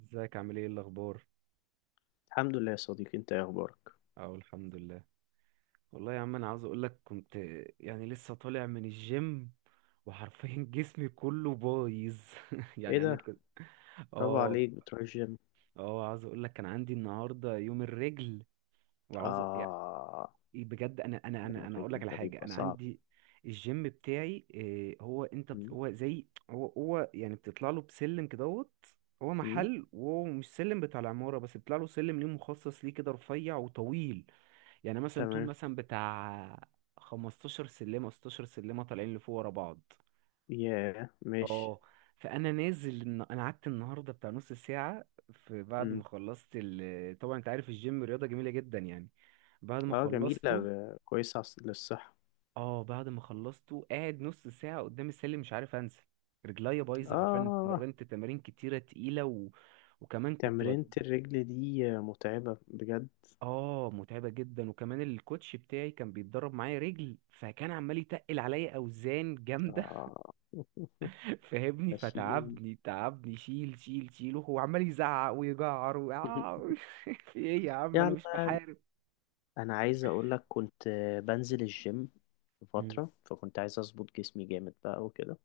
ازيك عامل ايه الاخبار؟ الحمد لله يا صديقي، انت ايه اخبارك؟ اه، الحمد لله. والله يا عم انا عاوز اقول لك كنت، يعني لسه طالع من الجيم وحرفيا جسمي كله بايظ. ايه يعني انا ده؟ كنت برافو اه. عليك بتروح الجيم. اه عاوز اقول لك كان عندي النهارده يوم الرجل وعاوز يعني اه، بجد. انا اقول لك الريتم على ده حاجه. بيبقى انا صعب. عندي الجيم بتاعي إيه، هو انت مم. هو زي هو يعني بتطلع له بسلم كدهوت. هو مم. محل، وهو مش سلم بتاع العماره بس بيطلع له سلم ليه مخصص ليه، كده رفيع وطويل. يعني مثلا طول تمام. مثلا بتاع 15 سلمة 16 سلمة طالعين لفوق ورا بعض. ياه، ماشي. اه. فانا نازل انا قعدت النهارده بتاع نص ساعه في، بعد مم. ما خلصت ال... طبعا انت عارف الجيم رياضه جميله جدا يعني. بعد ما اه، جميلة خلصته كويسة للصحة. اه. بعد ما خلصته قاعد نص ساعه قدام السلم مش عارف انزل. رجليا بايظه، حرفيا اه، اتمرنت تمارين كتيره تقيله و... وكمان كنت تمرينة بد... الرجل دي متعبة بجد. اه، متعبه جدا. وكمان الكوتش بتاعي كان بيتدرب معايا رجل فكان عمال يتقل عليا اوزان جامده. اه. فاهمني. ماشيين. فتعبني تعبني شيل شيل شيل وهو عمال يزعق ويجعر و... آه، في ايه يا عم، انا يعني مش بحارب. انا عايز اقول لك، كنت بنزل الجيم في مم. فترة، فكنت عايز اظبط جسمي جامد بقى وكده.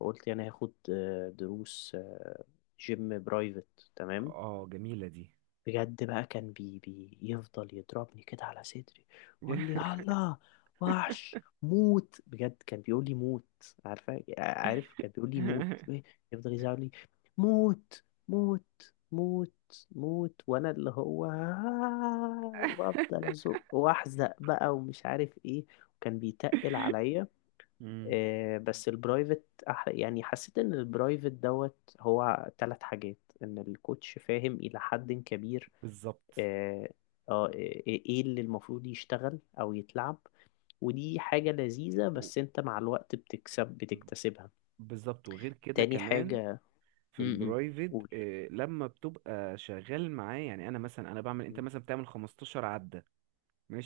فقلت يعني هاخد دروس جيم برايفت. تمام. اه جميلة دي. بجد بقى كان بي يفضل يضربني كده على صدري، يقول لي يلا وحش موت. بجد كان بيقول لي موت. عارف كان بيقول لي موت. يفضل يزعل لي، موت موت موت موت، وانا اللي هو وافضل ازق واحزق بقى ومش عارف ايه. وكان بيتقل عليا. مم. بس البرايفت يعني حسيت ان البرايفت دوت هو ثلاث حاجات. ان الكوتش فاهم الى حد كبير. بالظبط. آه، إيه اللي المفروض يشتغل او يتلعب. ودي حاجة لذيذة و- بس انت مع الوقت بتكتسبها. بالظبط. وغير كده تاني كمان حاجة. في امم. البرايفت قول. آه، لما بتبقى شغال معاه، يعني انا مثلا انا بعمل، انت مثلا بتعمل 15 عدة.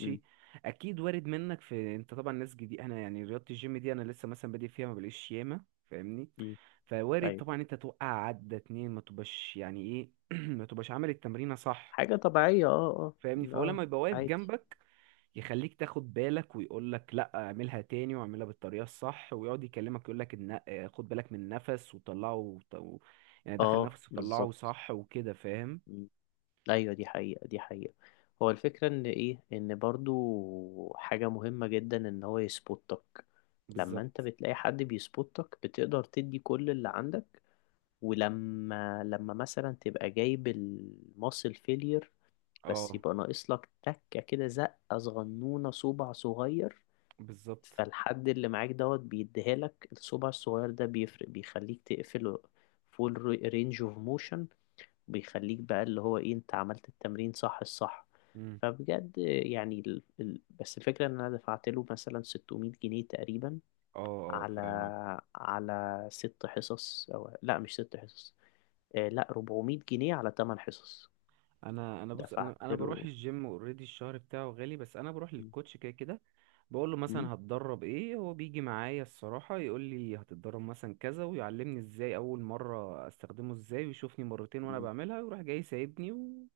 امم. اكيد وارد منك، في انت طبعا ناس جديد، انا يعني رياضه الجيم دي انا لسه مثلا بادئ فيها، ما بلاقيش ياما. فاهمني. فوارد ايوه. طبعا انت توقع عدة اتنين ما تبقاش يعني ايه، ما تبقاش عامل التمرينه صح. حاجة طبيعية. اه. فاهمني. اه. فهو اه، لما يبقى واقف عادي. جنبك يخليك تاخد بالك، ويقول لك لا اعملها تاني واعملها بالطريقه الصح، ويقعد يكلمك يقول لك ان آه، خد بالك من النفس وطلعه و... يعني دخل اه، نفس وطلعه بالظبط. صح وكده فاهم. ايوه، دي حقيقة، دي حقيقة. هو الفكرة ان ايه، ان برضو حاجة مهمة جدا ان هو يسبوتك. لما انت بالظبط. بتلاقي حد بيسبوتك بتقدر تدي كل اللي عندك. ولما مثلا تبقى جايب الماسل فيلير، بس اه يبقى ناقص لك تكة كده، زقة صغنونة، صبع صغير. بالظبط. فالحد اللي معاك دوت بيديها لك، الصبع الصغير ده بيفرق، بيخليك تقفل فول رينج اوف موشن. بيخليك بقى اللي هو ايه، انت عملت التمرين الصح. مم. فبجد يعني بس الفكرة ان انا دفعت له مثلا 600 جنيه تقريبا، اه اه على فاهمك. ست حصص، او لا، مش ست حصص. آه لا، 400 جنيه على 8 حصص. انا بص انا دفعت انا له. بروح الجيم اوريدي، الشهر بتاعه غالي بس انا بروح م- للكوتش كده كده. بقول له م- مثلا هتدرب ايه، هو بيجي معايا الصراحة يقول لي هتتدرب مثلا كذا ويعلمني ازاي اول مرة استخدمه ازاي، ويشوفني مرتين وانا بعملها ويروح جاي سايبني و...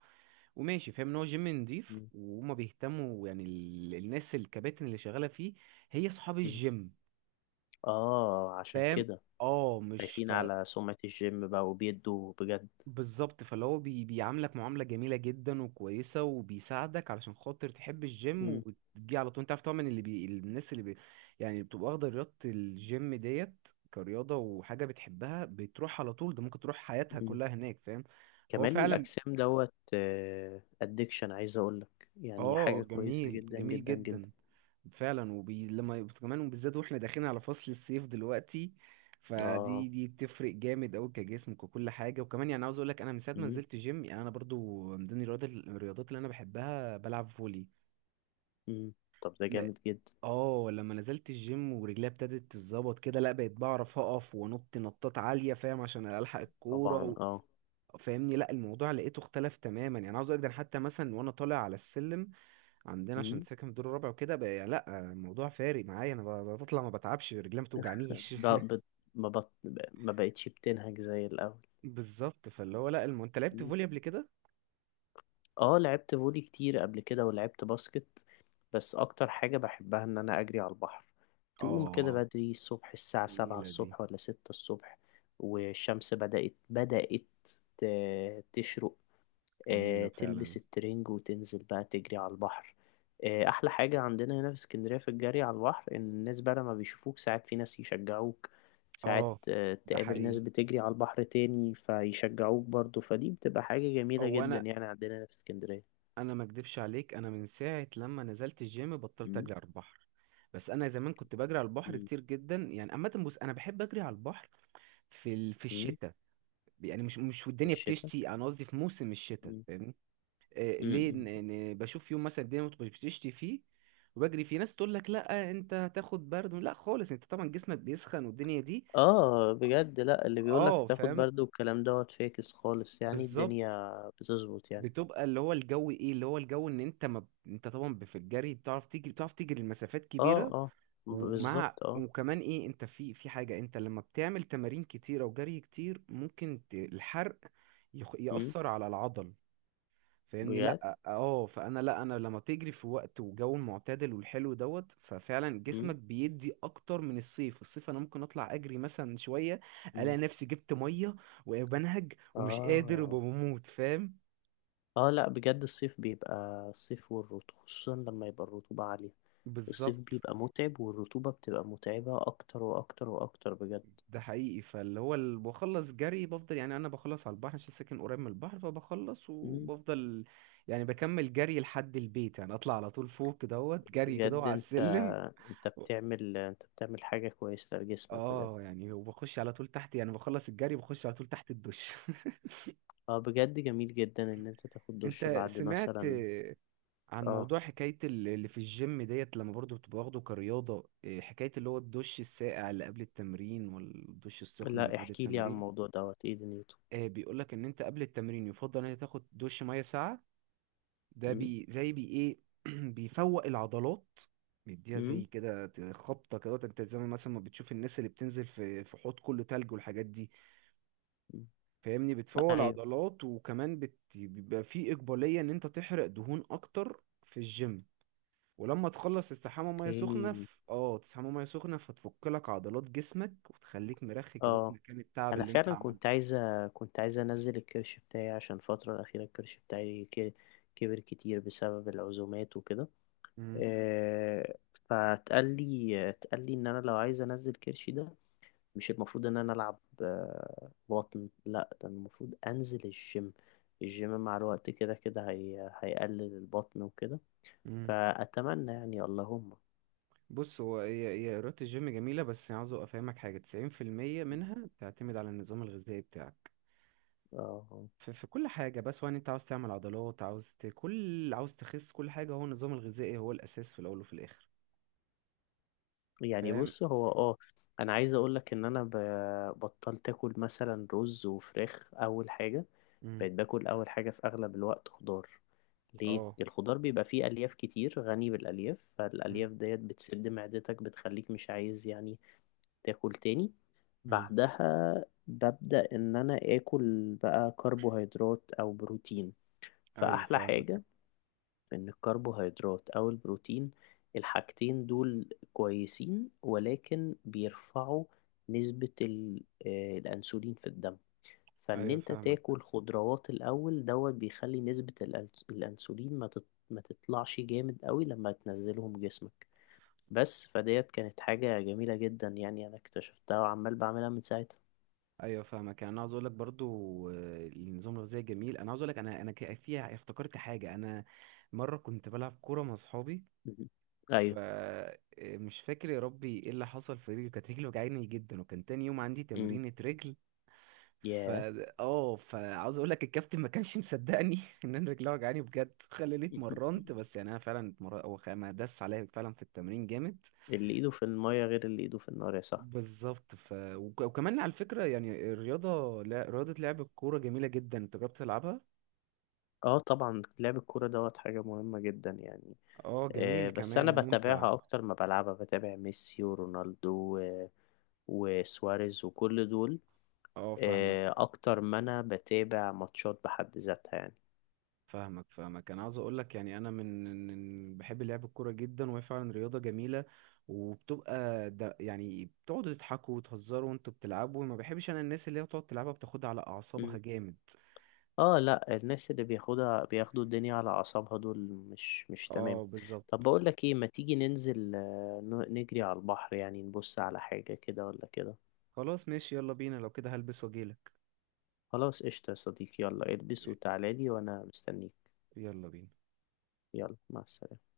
وماشي. فاهم ان هو جيم نضيف م- وهما بيهتموا، يعني الناس الكباتن اللي شغالة فيه، هي اصحاب م- الجيم. اه، عشان فاهم. كده اه مش ف... خايفين على سمعة الجيم بقى وبيدوا بجد. بالظبط. فاللي هو بيعاملك معاملة جميلة جدا وكويسة وبيساعدك علشان خاطر تحب الجيم م- وتجي على طول. انت عارف طبعا اللي بي، الناس اللي بي يعني بتبقى واخدة رياضة الجيم ديت كرياضة وحاجة بتحبها بتروح على طول، ده ممكن تروح حياتها م. كلها هناك فاهم. فهو كمال فعلا. الأجسام دوت أدكشن، عايز أقولك يعني اه حاجة كويسة جميل جدا جميل جدا جدا. جدا. فعلا. وبي... لما يبقى- كمان وبالذات واحنا داخلين على فصل الصيف دلوقتي، اه. فدي دي بتفرق جامد قوي كجسمك وكل حاجه. وكمان يعني عاوز اقول لك انا من ساعه ما مم. نزلت جيم، يعني انا برضو من ضمن الرياضات الرياضات اللي انا بحبها بلعب فولي. مم. طب ده م-. جامد جدا. اه لما نزلت الجيم ورجليا ابتدت تتظبط كده، لا بقيت بعرف اقف وانط نطات عاليه فاهم عشان الحق الكوره طبعا و... اه. فاهمني. لا الموضوع لقيته اختلف تماما. يعني عاوز اقول لك ده أنا حتى مثلا وانا طالع على السلم عندنا عشان مم. ساكن في الدور الرابع وكده بقى، لا الموضوع فارق معايا. انا بطلع ما بتعبش رجلي ما بتوجعنيش. ب... ب... ما بط... ما بقتش بتنهج زي الأول. بالظبط. فاللي هو لا الم... انت لعبت مم. فولي قبل كده؟ اه، لعبت فولي كتير قبل كده، ولعبت باسكت. بس أكتر حاجة بحبها إن أنا أجري على البحر. تقوم كده اه. بدري الصبح، الساعة 7 جميله دي. الصبح ولا 6 الصبح، والشمس بدأت تشرق. جميله فعلا. تلبس الترنج وتنزل بقى تجري على البحر. احلى حاجة عندنا هنا في اسكندرية في الجري على البحر، ان الناس بقى لما بيشوفوك ساعات في ناس يشجعوك، ساعات اه ده تقابل ناس حقيقي. بتجري على البحر تاني فيشجعوك برضو. فدي بتبقى حاجة جميلة هو جدا انا، يعني، عندنا هنا في اسكندرية. انا ما اكدبش عليك، انا من ساعه لما نزلت الجيم بطلت مم، اجري على البحر. بس انا زمان كنت بجري على البحر مم، كتير جدا. يعني عامه بص انا بحب اجري على البحر في ال... في مم، الشتاء. يعني مش مش في والدنيا الشتاء. بتشتي، انا قصدي في موسم الشتاء. مم، آه، مم، ليه، ان مم. إن بشوف يوم مثلا الدنيا بتشتي فيه وبجري فيه. ناس تقول لك لا انت هتاخد برد، لا خالص انت طبعا جسمك بيسخن والدنيا دي. اه، بجد. لا، اللي بيقولك اه تاخد فاهم. برد والكلام دوت فاكس خالص، يعني بالظبط. الدنيا بتظبط يعني. بتبقى اللي هو الجو، ايه اللي هو الجو، ان انت ما انت طبعا في الجري بتعرف تجري، بتعرف تجري المسافات اه، كبيره. اه، ومع، بالظبط اه. وكمان ايه، انت في في حاجه، انت لما بتعمل تمارين كتيره وجري كتير ممكن الحرق مم، يأثر على العضل. فاهمني. بجد. لا اه. فانا لا انا لما بتجري في وقت وجو معتدل والحلو دوت، ففعلا جسمك بيدي اكتر من الصيف. الصيف انا ممكن اطلع اجري مثلا شويه الاقي مم. نفسي جبت ميه وبنهج ومش قادر اه، وبموت فاهم. اه، لا، بجد الصيف بيبقى، الصيف والرطوبة، خصوصا لما يبقى الرطوبة عالية. الصيف بالظبط. بيبقى متعب، والرطوبة بتبقى متعبة اكتر واكتر واكتر بجد. ده حقيقي. فاللي هو بخلص جري بفضل، يعني انا بخلص على البحر عشان ساكن قريب من البحر، فبخلص مم. وبفضل يعني بكمل جري لحد البيت، يعني اطلع على طول فوق دوت جري كده بجد وعلى انت، السلم. انت بتعمل حاجة كويسة لجسمك بجد. اه يعني وبخش على طول تحت، يعني بخلص الجري بخش على طول تحت الدش. اه، بجد جميل جدا ان انت تاخد دش انت بعد سمعت مثلا. آه، عن اه، موضوع حكاية اللي في الجيم ديت لما برضو بتبقى واخده كرياضة آه، حكاية اللي هو الدش الساقع اللي قبل التمرين، والدش السخن اللي لا، بعد احكي لي على التمرين؟ الموضوع دوت، ايه دنيته. آه، بيقولك ان انت قبل التمرين يفضل ان انت تاخد دش مية ساقعة. ده مم. بي زي بي ايه، بيفوق العضلات، بيديها زي مم. كده خبطة كده، انت زي ما مثلا ما بتشوف الناس اللي بتنزل في في حوض كله تلج والحاجات دي. مم. فاهمني. بتفول ايوه. عضلات، وكمان بت... بيبقى في إقبالية إن أنت تحرق دهون أكتر في الجيم. ولما تخلص تستحمى مية سخنة اوكي. ف... اه تستحمى مية سخنة فتفك لك عضلات جسمك وتخليك مرخي كده في اه، مكان التعب انا اللي أنت فعلا عملته. كنت عايزه انزل الكرش بتاعي، عشان الفتره الاخيره الكرش بتاعي كبر كتير بسبب العزومات وكده. مم. آه، فتقال لي اتقال لي ان انا لو عايز انزل كرشي ده، مش المفروض ان انا العب بطن، لا ده المفروض انزل الجيم. الجيم مع الوقت كده كده هيقلل البطن وكده. مم. فاتمنى يعني اللهم. بص هو هي رياضة الجيم جميلة، بس عاوز أفهمك حاجة. 90% منها بتعتمد على النظام الغذائي بتاعك اه، في، في كل حاجة. بس سواء أنت عاوز تعمل عضلات، عاوز ت... كل، عاوز تخس، كل حاجة هو النظام الغذائي هو الأساس في الأول وفي الآخر. يعني فاهم. بص هو اه، انا عايز اقول لك ان انا بطلت اكل مثلا رز وفراخ اول حاجه. مم. بقيت باكل اول حاجه في اغلب الوقت خضار. ليه؟ اه الخضار بيبقى فيه الياف كتير، غني بالالياف. مم. فالالياف ديت بتسد معدتك، بتخليك مش عايز يعني تاكل تاني. مم. بعدها ببدا ان انا اكل بقى كربوهيدرات او بروتين. ايوه فاحلى فاهمك. حاجه ان الكربوهيدرات او البروتين، الحاجتين دول كويسين، ولكن بيرفعوا نسبة الانسولين في الدم. فان ايوه انت فاهمك. تاكل خضروات الاول دوت بيخلي نسبة الانسولين ما تطلعش جامد قوي لما تنزلهم جسمك. بس فديت كانت حاجة جميلة جدا يعني، انا اكتشفتها وعمال بعملها من ساعتها. ايوه فاهمك. يعني انا عاوز اقول لك برضو آه، النظام الغذائي جميل. انا عاوز اقول لك انا انا فيها افتكرت حاجه. انا مره كنت بلعب كوره مع اصحابي مهم. ايوه. فمش فاكر يا ربي ايه اللي حصل في رجلي، كانت رجلي وجعاني جدا وكان تاني يوم عندي امم. تمرينة رجل. ف. ياه. اه، فعاوز اقول لك الكابتن ما كانش مصدقني ان انا رجلي وجعاني بجد، خلاني مهم. اتمرنت. بس يعني انا فعلا اتمرنت. هو ما داس عليا فعلا في التمرين جامد. اللي ايده في المية غير اللي ايده في النار يا صاحبي. بالظبط. ف... وكمان على فكرة، يعني الرياضة لا، رياضة لعب الكورة جميلة جدا، انت جربت تلعبها؟ اه، طبعا لعب الكورة دوت حاجة مهمة جدا يعني. اه جميل بس كمان انا وممتع. بتابعها اكتر ما بلعبها، بتابع ميسي ورونالدو وسواريز وكل دول. اه فاهمك اكتر ما انا بتابع ماتشات بحد ذاتها يعني. فاهمك فاهمك. انا عاوز اقول لك يعني بحب لعب الكورة جدا وهي فعلا رياضة جميلة. وبتبقى ده يعني بتقعدوا تضحكوا وتهزروا وانتوا بتلعبوا، ما بحبش انا الناس اللي هي بتقعد تلعبها بتاخدها على اعصابها مم. جامد. اه، لا، الناس اللي بياخدوا الدنيا على اعصابها دول مش تمام. اه بالظبط. طب بقول لك ايه، ما تيجي ننزل نجري على البحر يعني، نبص على حاجة كده ولا كده. خلاص ماشي يلا بينا لو كده، هلبس واجيلك. خلاص قشطة يا صديقي، يلا البس وتعالى لي وانا مستنيك. يلا بينا. يلا مع السلامة.